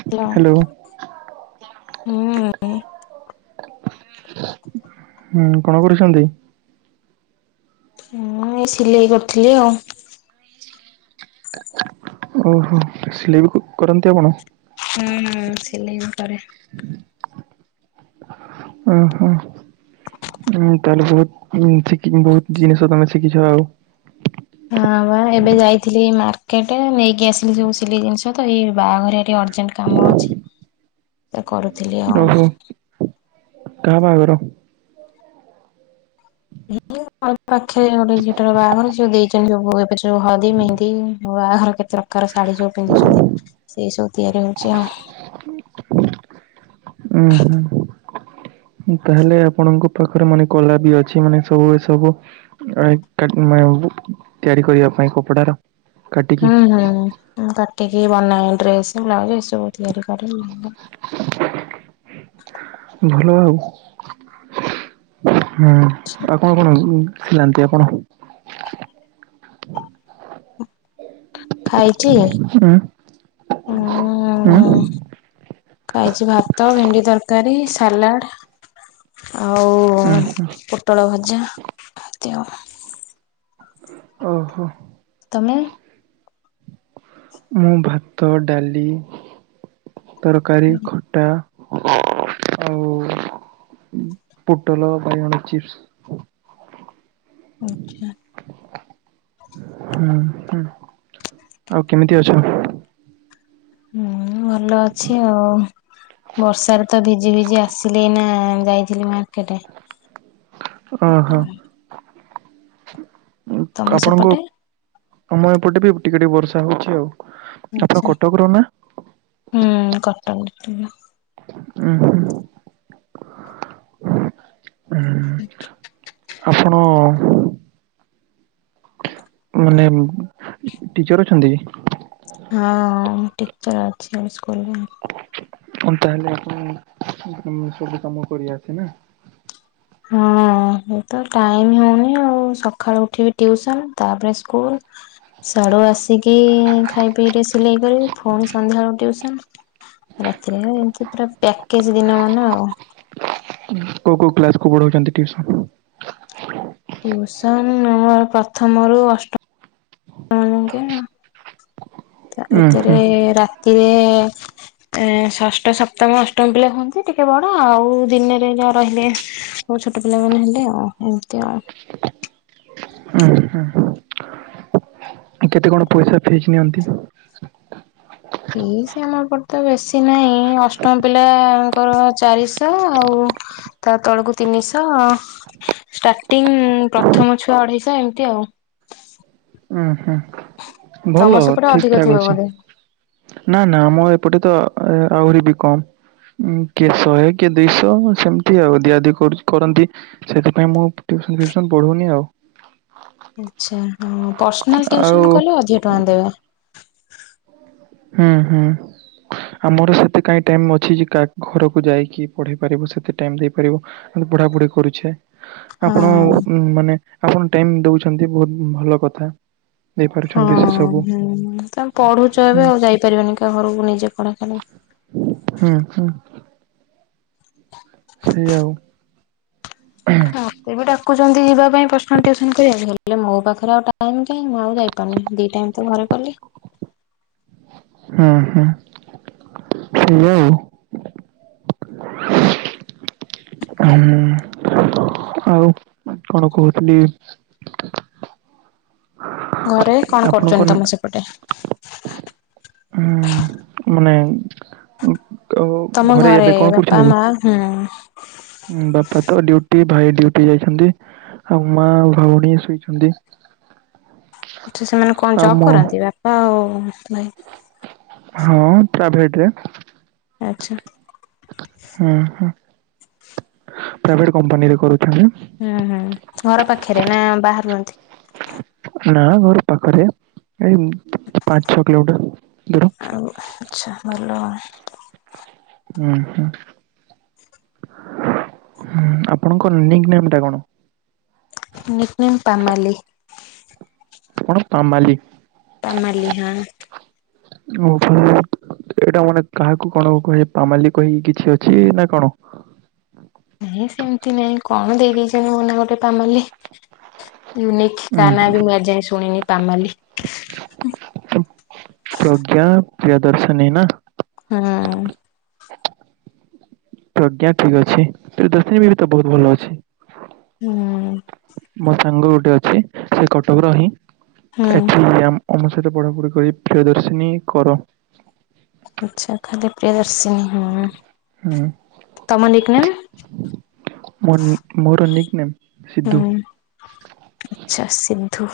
[unintelligible] Hello. ହୁଁ ହୁଁ କଣ କରୁଛନ୍ତି? ମୁଁ ଏ ସିଲେଇ କରିଥିଲି ଆଉ ଓହୋ ସିଲେଇ ବି କରନ୍ତି ଆପଣ। ହୁଁ ସିଲେଇ ବି କରେ। ଉ ହୁଁ। ହଁ ତାହେଲେ ବହୁତ ହୁଁ ଶିଖି ବହୁତ ଜିନିଷ ତମେ ଶିଖିଛ ଆଉ ହଁ ବା ଏବେ ଯାଇଥିଲି ମାର୍କେଟ ନେଇକି ଆସିଲି ସବୁ ସିଲେଇ ଜିନିଷ ତ ଏଇ ବାହାଘରେ ଟିକିଏ ଅର୍ଜେଣ୍ଟ କାମ ଅଛି ଏ କରୁଥିଲି ଆଉ। କା ବାହାଘର? ଉ ଉମ୍ ପାଖରେ ଗୋଟେ ଝିଅଟାର ବାହାଘର ସିଏ ଦେଇଛନ୍ତି ସବୁ ଏ ସବୁ ହଳଦୀ ମେହନ୍ଦି ଆଉ ବାହାଘର କେତେ ପ୍ରକାର ଶାଢୀ ଯୋଉ ପିନ୍ଧୁଛନ୍ତି ସେଇ ସବୁ ତିଆରି ହଉଛି ଆଉ। ଉୁଁ ହୁଁ। ତାହେଲେ ଆପଣଙ୍କ ପାଖରେ ମାନେ କଳା ବି ଅଛି ମାନେ ସବୁବେଳେ ସବୁ ତିଆରି କରିବା ପାଇଁ କପଡା ର ହୁଁ ହୁଁ କାଟିକି ବନାଏ ଡ୍ରେସ ବ୍ଲାଉଜ ଏସବୁ ତିଆରି କରେ। ଭଲ ଆଉ। ହୁଁ ଆଉ କଣ କଣ ଥିଲାନ୍ତି ଆପଣ? ଖାଇଛି। ହୁଁ ଉଁ ହୁଁ। ଖାଇଛି ଭାତ ଭେଣ୍ଡି ତରକାରୀ ସାଲାଡ ଆଉ ଉଁ ପୋଟଳ ଭଜା ଏମିତି ଆଉ। ଓହୋ। ତମେ? ମୁଁ ଭାତ ଡାଲି ତରକାରୀ ଖଟା [inaudible] ଆଉ ପୋଟଲ ବାଇଗଣ ଚିପ୍ସ। ଆଛା। ହୁଁ ହୁଁ ଆଉ କେମିତି ଅଛ? ହୁଁ ଭଲ ଅଛି ଆଉ ବର୍ଷାରେ ତ ଭିଜି ଭିଜି ଆସିଲି ଏଇନା ଯାଇଥିଲି ମାର୍କେଟ। ଓହୋ ତମ ଆପଣଙ୍କୁ ସେପଟେ ଆମ ଏପଟେ ବି ଟିକେ ଟିକେ ବର୍ଷା ହଉଛି ଆଉ। ଆପଣ ଆଛା କଟକର ନା ହୁଁ କଟ। [unintelligible] ଉଁ ହୁଁ ହଁ। ଆ୍ [inaudible] ଆପଣ ମାନେ ଟିଚର ଅଛନ୍ତି କି? ହଁ ମୁ ଟିଚର ଅଛି ଆମ ସ୍କୁଲରେ। ହ ତାହେଲେ ଆପଣ ସବୁ କାମ ସବୁ କାମ କରିଆସେ ନା? ହଁ ମୋର ତ ଟାଇମ ହଉନି ଆଉ ସକାଳୁ ଉଠିବି ଟିଉସନ ତାପରେ ସ୍କୁଲ ସ୍ୟାଡୁ ଆସିକି ଖାଇ ପିଇକି ସିଲେଇ କରିବି ପୁଣି ସନ୍ଧ୍ୟାବେଳୁକୁ ଟିଉସନ। ରାତିରେ ଏମତି ପୁରା ପ୍ୟାକେଜ ଦିନ ମାନେ ଆଉ। କୋଉ କୋଉ କ୍ଲାସ୍କୁ କୁ ପଢ଼ଉଛନ୍ତି ଟିଉସନ୍? ଟିଉସନ ମୋର ପ୍ରଥମରୁ ଅଷ୍ଟ [unintelligible] ତା ଉଁ ହୁଁ ଭିତରେ ରାତିରେ ଏ ଷଷ୍ଠ ସପ୍ତମ ଅଷ୍ଟମ ପିଲା ହୁଅନ୍ତି ଟିକେ ବଡ ଆଉ ଦିନରେ ଯାହା ରହିଲେ ମୋ ଛୋଟ ପିଲା ମାନ ହେଲେ ଆଉ ଏମିତି ଆଉ। ଉଁ ହୁଁ। କେତେ କଣ ପଇସା ଫିସ ନିଅନ୍ତି? ଫିସ ଆମ ଏପଟେ ତ ବେଶୀ ନାହିଁ ଅଷ୍ଟମ ପିଲାଙ୍କର ଚାରିଶହ ଆଉ ତା ତଳକୁ ତିନିଶହ ଷ୍ଟାର୍ଟିଂ ପ୍ରଥମ ଛୁଆ ଅଢେଇଶହ ଏମିତି ଆଉ ଉଁ ହୁଁ ତମ ଭଲ ସେପଟେ ଠିକ ଅଧିକ ଥିବ ଠାକ ଅଛି। ବୋଧେ ନା ନା ଆମର ଏପଟେ ତ ଆହୁରି ବି କମ୍। ଉଁ କିଏ ଶହେ କିଏ ଦିଇଶହ ସେମିତି ଆଉ ଦିଆ ଦି କରୁଛି କରନ୍ତି। ସେଥିପାଇଁ ମୁଁ ଆଉ ଟେଉସନ ଫିଉସନ୍ ପଢଉନି ଆଉ। ଆଛା ହଁ ପର୍ସନାଲ ଆଉ ଟିଉସନ କଲେ ହଜାର ଟଙ୍କା ଦେବ। ହଁ ହଁ। ଆମର ସେତେ କାଇଁ ଟାଇମ ଅଛି ଯେ କା ଘରକୁ ଯାଇକି ପଢେଇ ପାରିବୁ ସେତେ ଟାଇମ ଦେଇପାରିବୁ ହେଲେ ପଢାପୁଢି କରୁଛେ। ଆପଣ ହଁ ମାନେ ଆପଣ ଟାଇମ ଦଉଛନ୍ତି ବହୁତ ଭଲ କଥା। ହଁ ଦେଇପାରୁଛନ୍ତି ସେ ସବୁ ହୁଁ ତମେ ପଢୁଛ ଏବେ ଆଉ ଯାଇପାରିବନି କାହା ଘରକୁ ନିଜେ ପଢା କଲେ। ହୁଁ ହୁଁ। ସେୟା ଆଉ ମତେ ବି ଡାକୁଛନ୍ତି ଯିବା ପାଇଁ ପର୍ସନାଲ ଟିଉସନ କରିବାକୁ ହେଲେ ମୋ ପାଖରେ ଆଉ ଟାଇମ କହିଁ ମୁଁ ଆଉ ଯାଇପାରୁନି। ଦି ଟାଇମ ତ ଘରେ କଲି। ହୁଁ ହୁଁ ସେୟା ଆଉ। ହୁଁ ଆଉ କଣ କହୁଥିଲି? ଘରେ କଣ କରୁଛନ୍ତି ଆପଣଙ୍କ ତମ ସେପଟେ? ହୁଁ ମାନେ ଅ ଆଉ ଘରେ ଏବେ କଣ କରୁଛନ୍ତି? ହଁ। ଉଁ ବାପା ତ ଡିଉଟି ଭାଇ ଡିଉଟି ଯାଇଛନ୍ତି ଆଉ ମା ଆଉ ଭଉଣୀ ଶୋଇଛନ୍ତି। ଆଛ ସେମାନେ କଣ ଆଉ ଜବ୍ ମୁଁ କରନ୍ତି ବାପା ଆଉ ଭାଇ? ହଁ ପ୍ରାଇଭେଟରେ। ଆଚ୍ଛା। ହଁ ହଁ। ପ୍ରାଇଭେଟ କମ୍ପାନୀରେ କରୁଥିଲି। ହୁଁ ହୁଁ ଘର ପାଖରେ ନା ବାହାରୁ ଆଣିଥିଲେ। ନା ଘର ପାଖରେ ଏଇ ପାଞ୍ଚ ଛଅ କିଲୋମିଟର ଦୂର। ଆଉ ଆଚ୍ଛା ଭଲ ଆଉ। ଉଁ ହୁଁ। ହୁଁ ଆପଣଙ୍କ ନିକ୍ ନେମ ଟା କଣ? Nick name ପାମାଲି। କଣ ପାମାଲି? ପାମାଲି ହଁ। ଓହୋ ଏଇଟା ମାନେ କାହାକୁ କଣ କହି ପାମାଲି କହିକି କିଛି ଅଛି ନା କଣ? ନାଇଁ ସେମିତି ନାଇଁ। କଣ ଦେଇ ଦେଇଛନ୍ତି ମୋ ନା ଗୋଟେ ପାମାଲି। ୟୁନିକ୍ ଉଁ ତା ନା ବି ମୁଁ ଆଜି ଯାଏଁ ଶୁଣିନି ପାମାଲି। ପ୍ରଜ୍ଞା ପ୍ରିୟଦର୍ଶନୀ ନା। ହଁ। ପ୍ରଜ୍ଞା ଠିକ୍ ଅଛି। [unintelligible] ବି ତ ବହୁତ ଭଲ ଅଛି। ହୁଁ। ମୋ ସାଙ୍ଗ ଗୋଟେ ଅଛି। ସେ କଟକର ହିିଁ। ହୁଁ ଏଠି ଆମ୍ ଆମ ସହିତ ପଢାପଢି କରି ପ୍ରିୟଦର୍ଶିନୀ କର। ଆଛା ଖାଲି ପ୍ରିୟଦର୍ଶିନୀ ହୁଁ। ତମ ନିକ୍ ନେମ୍। ହୁଁ ମୋ ନିକ୍ ମୋର ନିକ ନେମ୍। ହୁଁ ସିଧୁ ଆଛା ସିନ୍ଧୁ।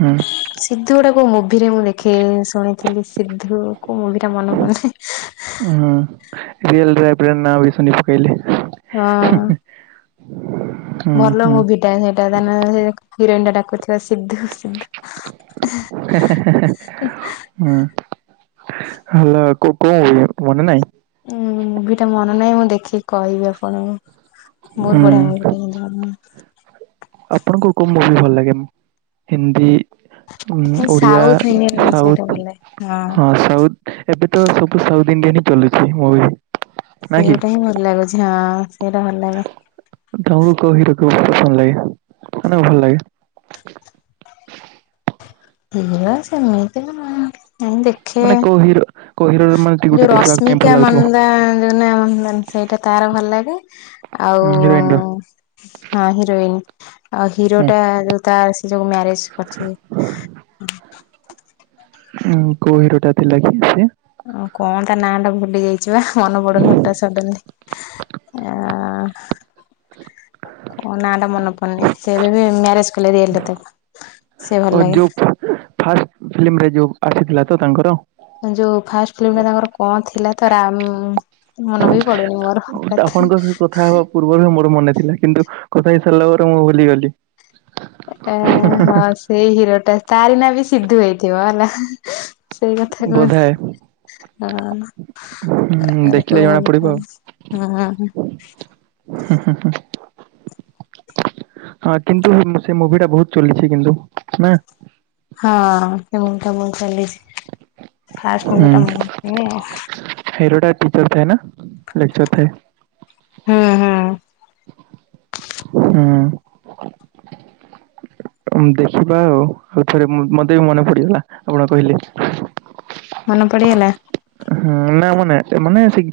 ହୁଁ ଗୋଟେ କୋଉ ମୁଭିରେ ମୁଁ ଦେଖି ଶୁଣିଥିଲି। ସିଦ୍ଧୁ କୋଉ ମୁଭିରେ ମନେ ପଡୁନି। ହୁଁ ରିଅଲ ରେ ଏବେ ନାଁ ବି ଶୁଣି ପାଇଲେ। ହଁ। ହୁଁ ଭଲ ହୁଁ ମୁଭି ଟା। ସେଇଟା ତା ନାଁ ହିରୋଇନଟା ଡାକୁଥିବ ସିଧୁ ସିଧୁ। ହେଁ ହେଁ ହେଁ ହେଁ। ହୁଁ ହାଲୋ କଉ ଇଏ ମନେ ନାଇଁ। ଉଁ ମୁଭି ଟା ମନେ ନାହିଁ ମୁଁ ଦେଖିକି କହିବି ଆପଣଙ୍କୁ ବହୁତ ବଢିଆ ହୁଁ ମୁଭି। ଇନ୍ଦ୍ରଧନୁ। ଆପଣଙ୍କୁ କୋଉ ମୁଭି ଭଲ ଲାଗେନି? ହିନ୍ଦୀ ଉଁ ଓଡିଆ ସାଉଥ ଇଣ୍ଡିଆନ ସେଇଟା ସାଉଥ ଭଲ ଲାଗେ। ହଁ ସାଉଥ। ଏବେ ତ ସବୁ ସାଉଥ ଇଣ୍ଡିଆନ୍ ହିଁ ଚାଲୁଛି ମୁଭି। ନା କି? ସେଇଟା ହିଁ ଭଲ ଲାଗୁଛି। ହଁ ସେଇଟା ଭଲ ଲାଗେ। ତମୁକୁ କଉ ହିରୋ ବାହୁତ ପସନ୍ଦ ଲାଗେ। ମାନେ ଭଲ ଲାଗେ। ମୋର ସେମିତି ନାହିଁ। ମାନେ କଉ ହିରୋ କଉ ହିରୋର ମାନେ ଟିକେ ଯୋଉ ଗୋଟେ ଦେଖିବାକୁ ପାଇଁ ରଶ୍ମିକା ଭଲ ଲାଗୁଥିବ ମନ୍ଦା ନା ଯୋଉ ମନ୍ଦାନ ସେଇଟା ତାର ଭଲ ଲାଗେ। ଆଉ ଉଁ ହିରୋଇନ ର। ଆଁ ହଁ ହିରୋଇନ ଆଉ ହୁଁ ହିରୋଟା ଯୋଉ ତ ସେ ଯୋଉ ମ୍ୟାରେଜ କରିଛି। ହୁଁ କୋଉ ହିରୋଟା ଥିଲା କି ସେ। ଆଉ କଣ ତା ନାଁ ଟା ଭୁଲି ଯାଇଛି ବା। ମନେ ପଡୁନି ହଟାତ୍ ସଡନଲି। ହଁ। କ ନା ଟା ମନେ ପଡୁନି। ସେ ବି ମ୍ୟାରେଜ କଲେ ରିଏଲରେ ତାକୁ ସେ ଭଲ ଓ ଲାଗେ ଯୋଉ ଫାଷ୍ଟ ଫିଲ୍ମରେ ଯୋଉ ଆସିଥିଲା ତ ତାଙ୍କର। ଯୋଉ ଫାଷ୍ଟ୍ ଫିଲ୍ମରେ ତାଙ୍କର କଣ ଥିଲା ତ ରାମ୍ ମନ ବି ପଡୁନି ମୋର ଆପଣଙ୍କ ହଠାତ୍‌। ସହ କଥା ହେବା ପୂର୍ବରୁ ବି ମୋର ମନେ ଥିଲା। କିନ୍ତୁ କଥା ହେଇ ସାରିଲା ପରେ ମୁଁ ଭୁଲିଗଲି। ଏ ହଁ ସେଇ ହିରୋଟା ତାରି ନା ବି ସିଧୁ ହେଇଥିବ ହେଲା। ସେଇ କଥା କହୁଛି। ବୋଧାଏ ହଁ ଆ ହୁଁ ଆ କଉ ଦେଖିଲେ ଜଣା ପଡିବ ମୁଭିଟା ହଁ। ହୁଁ ହୁଁ ହୁଁ। ହଁ କିନ୍ତୁ ସେ ମୁଭି ଟା ବହୁତ ଚାଲିଛି କିନ୍ତୁ ନା। ହଁ ସେ ମୁଭି ଟା ବହୁତ୍ ଚାଲିଛି ଫାଷ୍ଟ୍ ମୁଭିଟା ଭଲ ନୁହେଁ। ହିରୋଟା ଟିଚର ଥାଏ ନା ଲେକ୍ଚର ଥାଏ। ହୁଁ ହୁଁ। ହୁଁ। ଆମ୍ ଦେଖିବା ଆଉ ଆଉ ଥରେ ମୁ ମତେ ବି ମନେ ପଡିଗଲା ଆପଣ କହିଲେ। ମନେ ପଡ଼ିଗଲା। ହୁଁ ନା ମାନେ ମାନେ ସି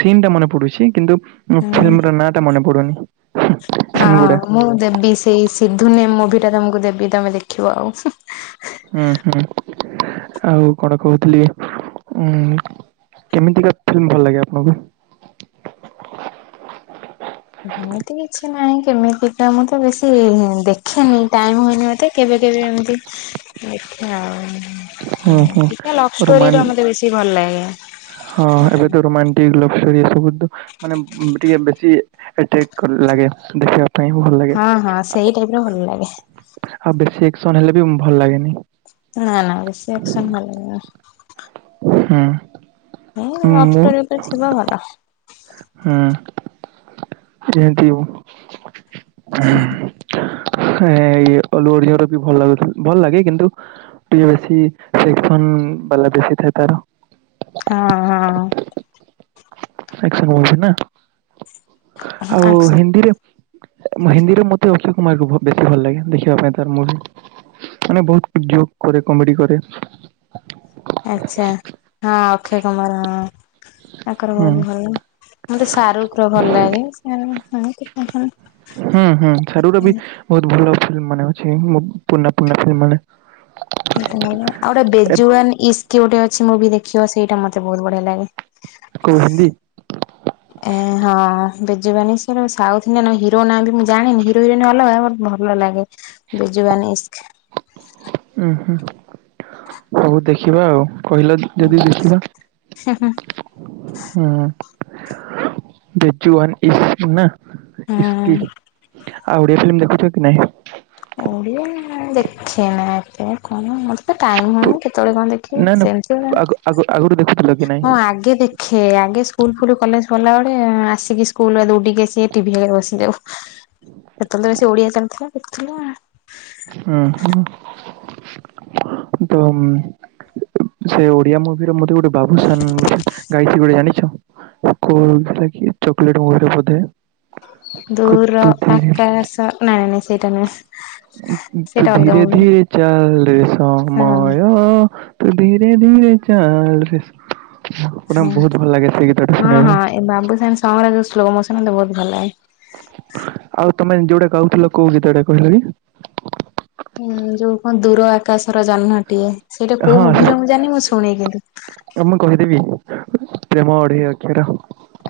ସିନ୍ ଟା ମାନେ ପଡୁଛି କିନ୍ତୁ ହଁ ଫିଲ୍ମ ର ନାଁ ଟା ମନେ ପଡୁନି। ହଁ ସିନ୍ ଗୁଡା ମୁଁ ଦେବି ସେଇ ସିଧୁ ନେମ୍ ମୁଭି ଟା ତମକୁ ଦେବି ତମେ ଦେଖିବ ଆଉ। ହୁଁ ହୁଁ। ଆଉ କଣ କହୁଥିଲି ଉଁ କେମିତିକା ଫିଲ୍ମ ଭଲ ଲାଗେ ଆପଣଙ୍କୁ? ଏମିତି କିଛି ନାହିଁ କେମିତି ତା ମୁଁ ତ ବେଶୀ ଦେଖେନି ଟାଇମ ହୁଏନି ମତେ। କେବେ କେବେ ଏମିତି ଦେଖିଆ ହୁଁ ଆଉ। ହୁଁ ଟିକେ ଲଭଷ୍ଟୋରି ରୋମାନ୍ ର ମତେ ବେଶି ଭଲ ଲାଗେ ସେଟା। [unintelligible] ଲୋଭଷ୍ଟୋରୀ ଏ ସବୁ ମାନେ ଟିକେ ବେଶିଲାଗେ ଦେଖିବା ଟାଇମ ଭଲ ଲାଗେ। ହଁ ହଁ ସେଇ ଟାଇପ ର ଭଲ ଲାଗେ। ଆଉ ବେଶୀ ଏକେସନ ହେଲେ ବି ଭଲ ଲାଗେନି। ନାଁ ନା ବେଶୀ ଆକ୍ସନ ଭଲ ଲାଗେନି। ହୁଁ। ହଁ ମୁଁ ଅଟର ଉପରେ ଥିବ ଭଲ। ହୁଁ [unintelligible] ହଁଇ ଅଲଓଡ଼ଶାର ବି ଭଲ ଲାଗୁ ଭଲ ଲାଗେ କିନ୍ତୁ ଟିକେ ବେଶୀ ସେକ୍ସନ୍ ବାଲା ବେଶୀ ଥାଏ ତାର। ହଁ ହଁ। ସେକେସନ ହଉଚି ନା ଆଉ ଆକ୍ସ ହିନ୍ଦୀରେ ହିନ୍ଦୀରେ ମତେ ଅକ୍ଷୟ କୁମାରରୁ ବେଶୀ ଭଲ ଲାଗେ ଦେଖିବା ପାଇଁ ତାର ମୁଭି। ମାନେ ବହୁତ ଯୋକ କରେ କମେଡି କରେ। ଆଚ୍ଛା ହଁ ଅକ୍ଷୟ କୁମାର ହଁ ତାଙ୍କର ହୁଁ ବହୁତ ଭଲ ମତେ ଶାରୁଖ ର ଭଲ ଲାଗେ ଶାରୁ ଏମିତି ହୁଁ ହୁଁ ସାରୁୁର ବି ବହୁତ ଭଲ ଫିଲ୍ମ ମାନେ ଅଛି ପୁରୁଣା ପୁରୁଣା ଫିଲ୍ମ ମାନେ ଆଉ ଗୋଟେ ଏ- ବେଜୁୱାନ ଇସ୍କ ଗୋଟେ ଅଛି ମୁଭି ଦେଖିବ ସେଇଟା ମତେ ବହୁତ ବଢିଆ ଲାଗେ। [inaudible] କଉହିଲି ଏ ହଁ ବେଜବାନୀ ସେ ସାଉଥ ଇଣ୍ଡିଆନ୍ ହିରୋ ନାଁ ବି ମୁଁ ଜାଣିନି ହିରୋ ହିରୋଇନ୍ ଅଲଗା ବ ଭଲ ଲାଗେ ବେଜ୍ୱନି ଇସ୍କ। ଉୁଁ ହୁଁ ହଉ ଦେଖିବା ଆଉ କହିଲ ଯଦି ଦେଖିବା। ହୁଁ ବେଜୁଅନ୍ ଏସ୍କ ନା। ହୁଁ। ଇସ୍କ୍ ଆଉ ଓଡିଆ ଫିଲ୍ମ ଦେଖୁଛ କି ନାଇଁ? ଓଡିଆ ଦେଖେ ନା ଏତେ କଣ ଏତ ଟାଇମ ହଉନି କେତେବେଳେ କଣ ଦେଖିବି ସେମିତି ନା ଆଗ ଆଗ ଆଗରୁ ଦେଖୁ ହଁ ଆଗେ ଦେଖ ଖେ ଆଗେ ସ୍କୁଲ ଫୁଲ କଲେଜ ପଢ଼ିଲା ବେଳେ ଆସିକି ସ୍କୁଲରୁ ଦୌଡିକି ଆସି ଟିଭି ଆଗରେ ବସିଯାଉ। ସେତେବେଳେ ସେ ଓଡିଆ ଚାଲୁଥିଲା ଦେଖୁଥିଲା ଆଉ। ହୁଁ ହ ତ- ସେ ଓଡିଆ ମୁଭିର ମତେ ଗୋଟେ ବାବୁସାନ ଗାଇଛି ଗୋଟେ ଜାଣିଛ। ପୋକ ହୋଉଥିଲା କି ଚକଲେଟର ବଧେ [unintelligible] ଦୂର ଆକାଶ ନାଇ ନାଇଁ ସେଇଟା ନୁହେଁ। ତୁ ସେଇଟା ଧୀରେ ଧୀରେ ଚାଲେ ସା [unintelligible] ତୁ ଧୀରେ ଧୀରେ ଚାଲ ରେ ହଁ ବହୁତ ଭଲ ଲାଗେ ସେ ଗୀତଟା ହଁ ଶୁଣିବା ହଁ ପାଇଁ। ଏ ବାବୁସାନ୍‌ ର ସଙ୍ଗ ଗୁରା ଯୋଉ ସ୍ଲୋମୋସନ ହେଲେ ବହୁତ ଭଲ ଲାଗେ। ଆଉ ତମେ ଯୋଉଟା ଗାଉଥିଲ କୋଉ ଗୀତ ଟା କହିଲା କି? ହୁଁ ଯୋଉ କଣ ଦୂର ଆକାଶର ଜହ୍ନଟିଏ ସେଇଟା କୋଉ ମୁଭିର ମୁଁ ଜାଣିନି ମୁଁ ଶୁଣେ କିନ୍ତୁ ଏଟା ମୁଁ କହିଦେବି ପ୍ରେମ ଅଢେଇ ଅକ୍ଷର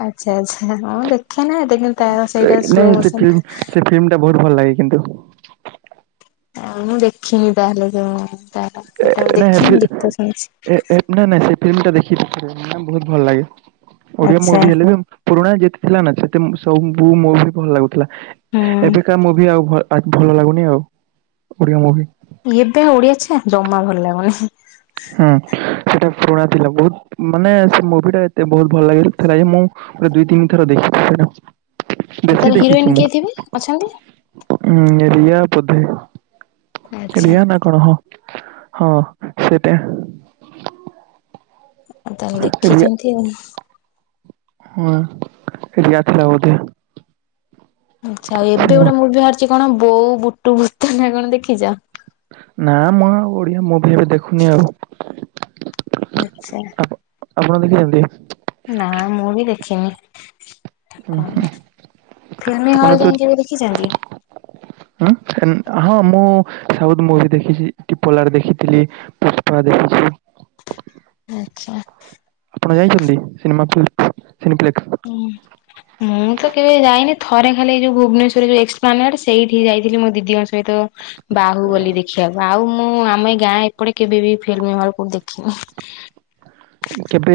ଆଚ୍ଛା ଆଚ୍ଛା ହଁ ଦେଖେ ନା ତା ସେଇଟା ସ୍ଲୋମୋସନ ଥିମ ଟା ବହୁତ ଭଲ ଲାଗେ କିନ୍ତୁ ମୁଁ ଦେଖିନି ତାହେଲେ ଯୋଉ ତାହେଲେ ତା ଟା ମୁଁ ନା ଫି ଦେଖିନି ଗୀତ ଏ ଶୁଣିଛି। ଏ ନା ନା ସେ ଫିଲ୍ମ ଟା ଦେଖିଛି ଥରେ ବହୁତ ଭଲ ଲାଗେ ଓଡିଆ ଆଚ୍ଛା ମୁଭି ହେଲେ ବି- ପୁରୁଣା ଯେତେ ଥିଲା ନା ସେତେ ସବୁୁ ମୋ ବି ଭଲ ଲାଗୁଥିଲା, ହୁଁ ଏବେକା ମୁଁ ବି ଆଉ ଆ ଭଲ ଲାଗୁନି ଆଉ, ଓଡ଼ିଆ ମୁଭି। ଏବେ ଓଡିଆଛେ, ଜମା ଭଲ ଲାଗୁନି। ହୁଁ ସେଟା ପୁରୁଣା ଥିଲା ବହୁତ, ମାନେ ସେ ମୁଭି ଟା ଏତେ ବହୁତ ଭଲ ଲାଗ ଥିଲା ଯେ ମୁଁ ଦୁଇ ତିନି ଥର ଦେଖି ସେଟ ତାର ବେଶୀ ହିରୋଇନ ଦେଖିଛି ମୁଁ କିଏ ଥିବେ ଅଛନ୍ତି? ହଁ ରିଆ ବଧେ ଆଚ୍ଛା ରିଆ ନା? କଣ ହଁ, ହଁ ସେଟା ଆଉ ତାହେଲେ ଦେଖିଛନ୍ତି ଆଉ ହଁ ଏରିଆ ଥିଲା ବୋଧେ [unintelligible] ଆଚ୍ଛା ଆଉ ଏବେ ସେ ମୁ ଗୋଟେ ମୁଭି ବାହାରିଛି କଣ ବୋଉ ବୁଟୁ ଭୂତ ନାଁ କଣ ଦେଖିଛ? ନା ମୁଁ ଆଉ ଓଡିଆ ମୁଭି ଏବେ ଦେଖୁନି ଆଉ ଆଛା, ଆପ ଆପଣ ଦେଖିଛନ୍ତି? ନା ମୁଁ ବି ଦେଖିନି। ହୁଁ କଣ ଫିଲ୍ମ ଆପଣ ହଲ୍ ତ ଯାଇ କେବେ ଦେଖିଛନ୍ତି? ହଁ ମୁଁ ସାଉଥ ମୁଭି ଦେଖିଛି ଟିପୋଲାରେ ଦେଖିଥିଲି। ପୁଷ୍ପା ଦେଖଛି। ଆଛା। ଆପଣ ଯାଇଛନ୍ତି [unintelligible] ସିନିପ୍ଲେକ୍ସ ହୁଁ ଉଁ ମୁଁ ତ କେବେ ଯାଇନି, ଥରେ ଖାଲି ଯୋଉ ଭୁବନେଶ୍ୱରରେ ଯୋଉ ଏକ୍ସପ୍ଲାନର ସେଇଠି ଯାଇଥିଲି ମୋ ଦିଦିଙ୍କ ସହିତ ବାହୁ ବଲି ଦେଖିବାକୁ ଆଉ ମୁଁ ଆମ ଏ ଗାଁ ଏପଟେ କେବେ ବି ଫିଲ୍ମ ହଲ କୋଉଠି ଦେଖିନି। କେବେ?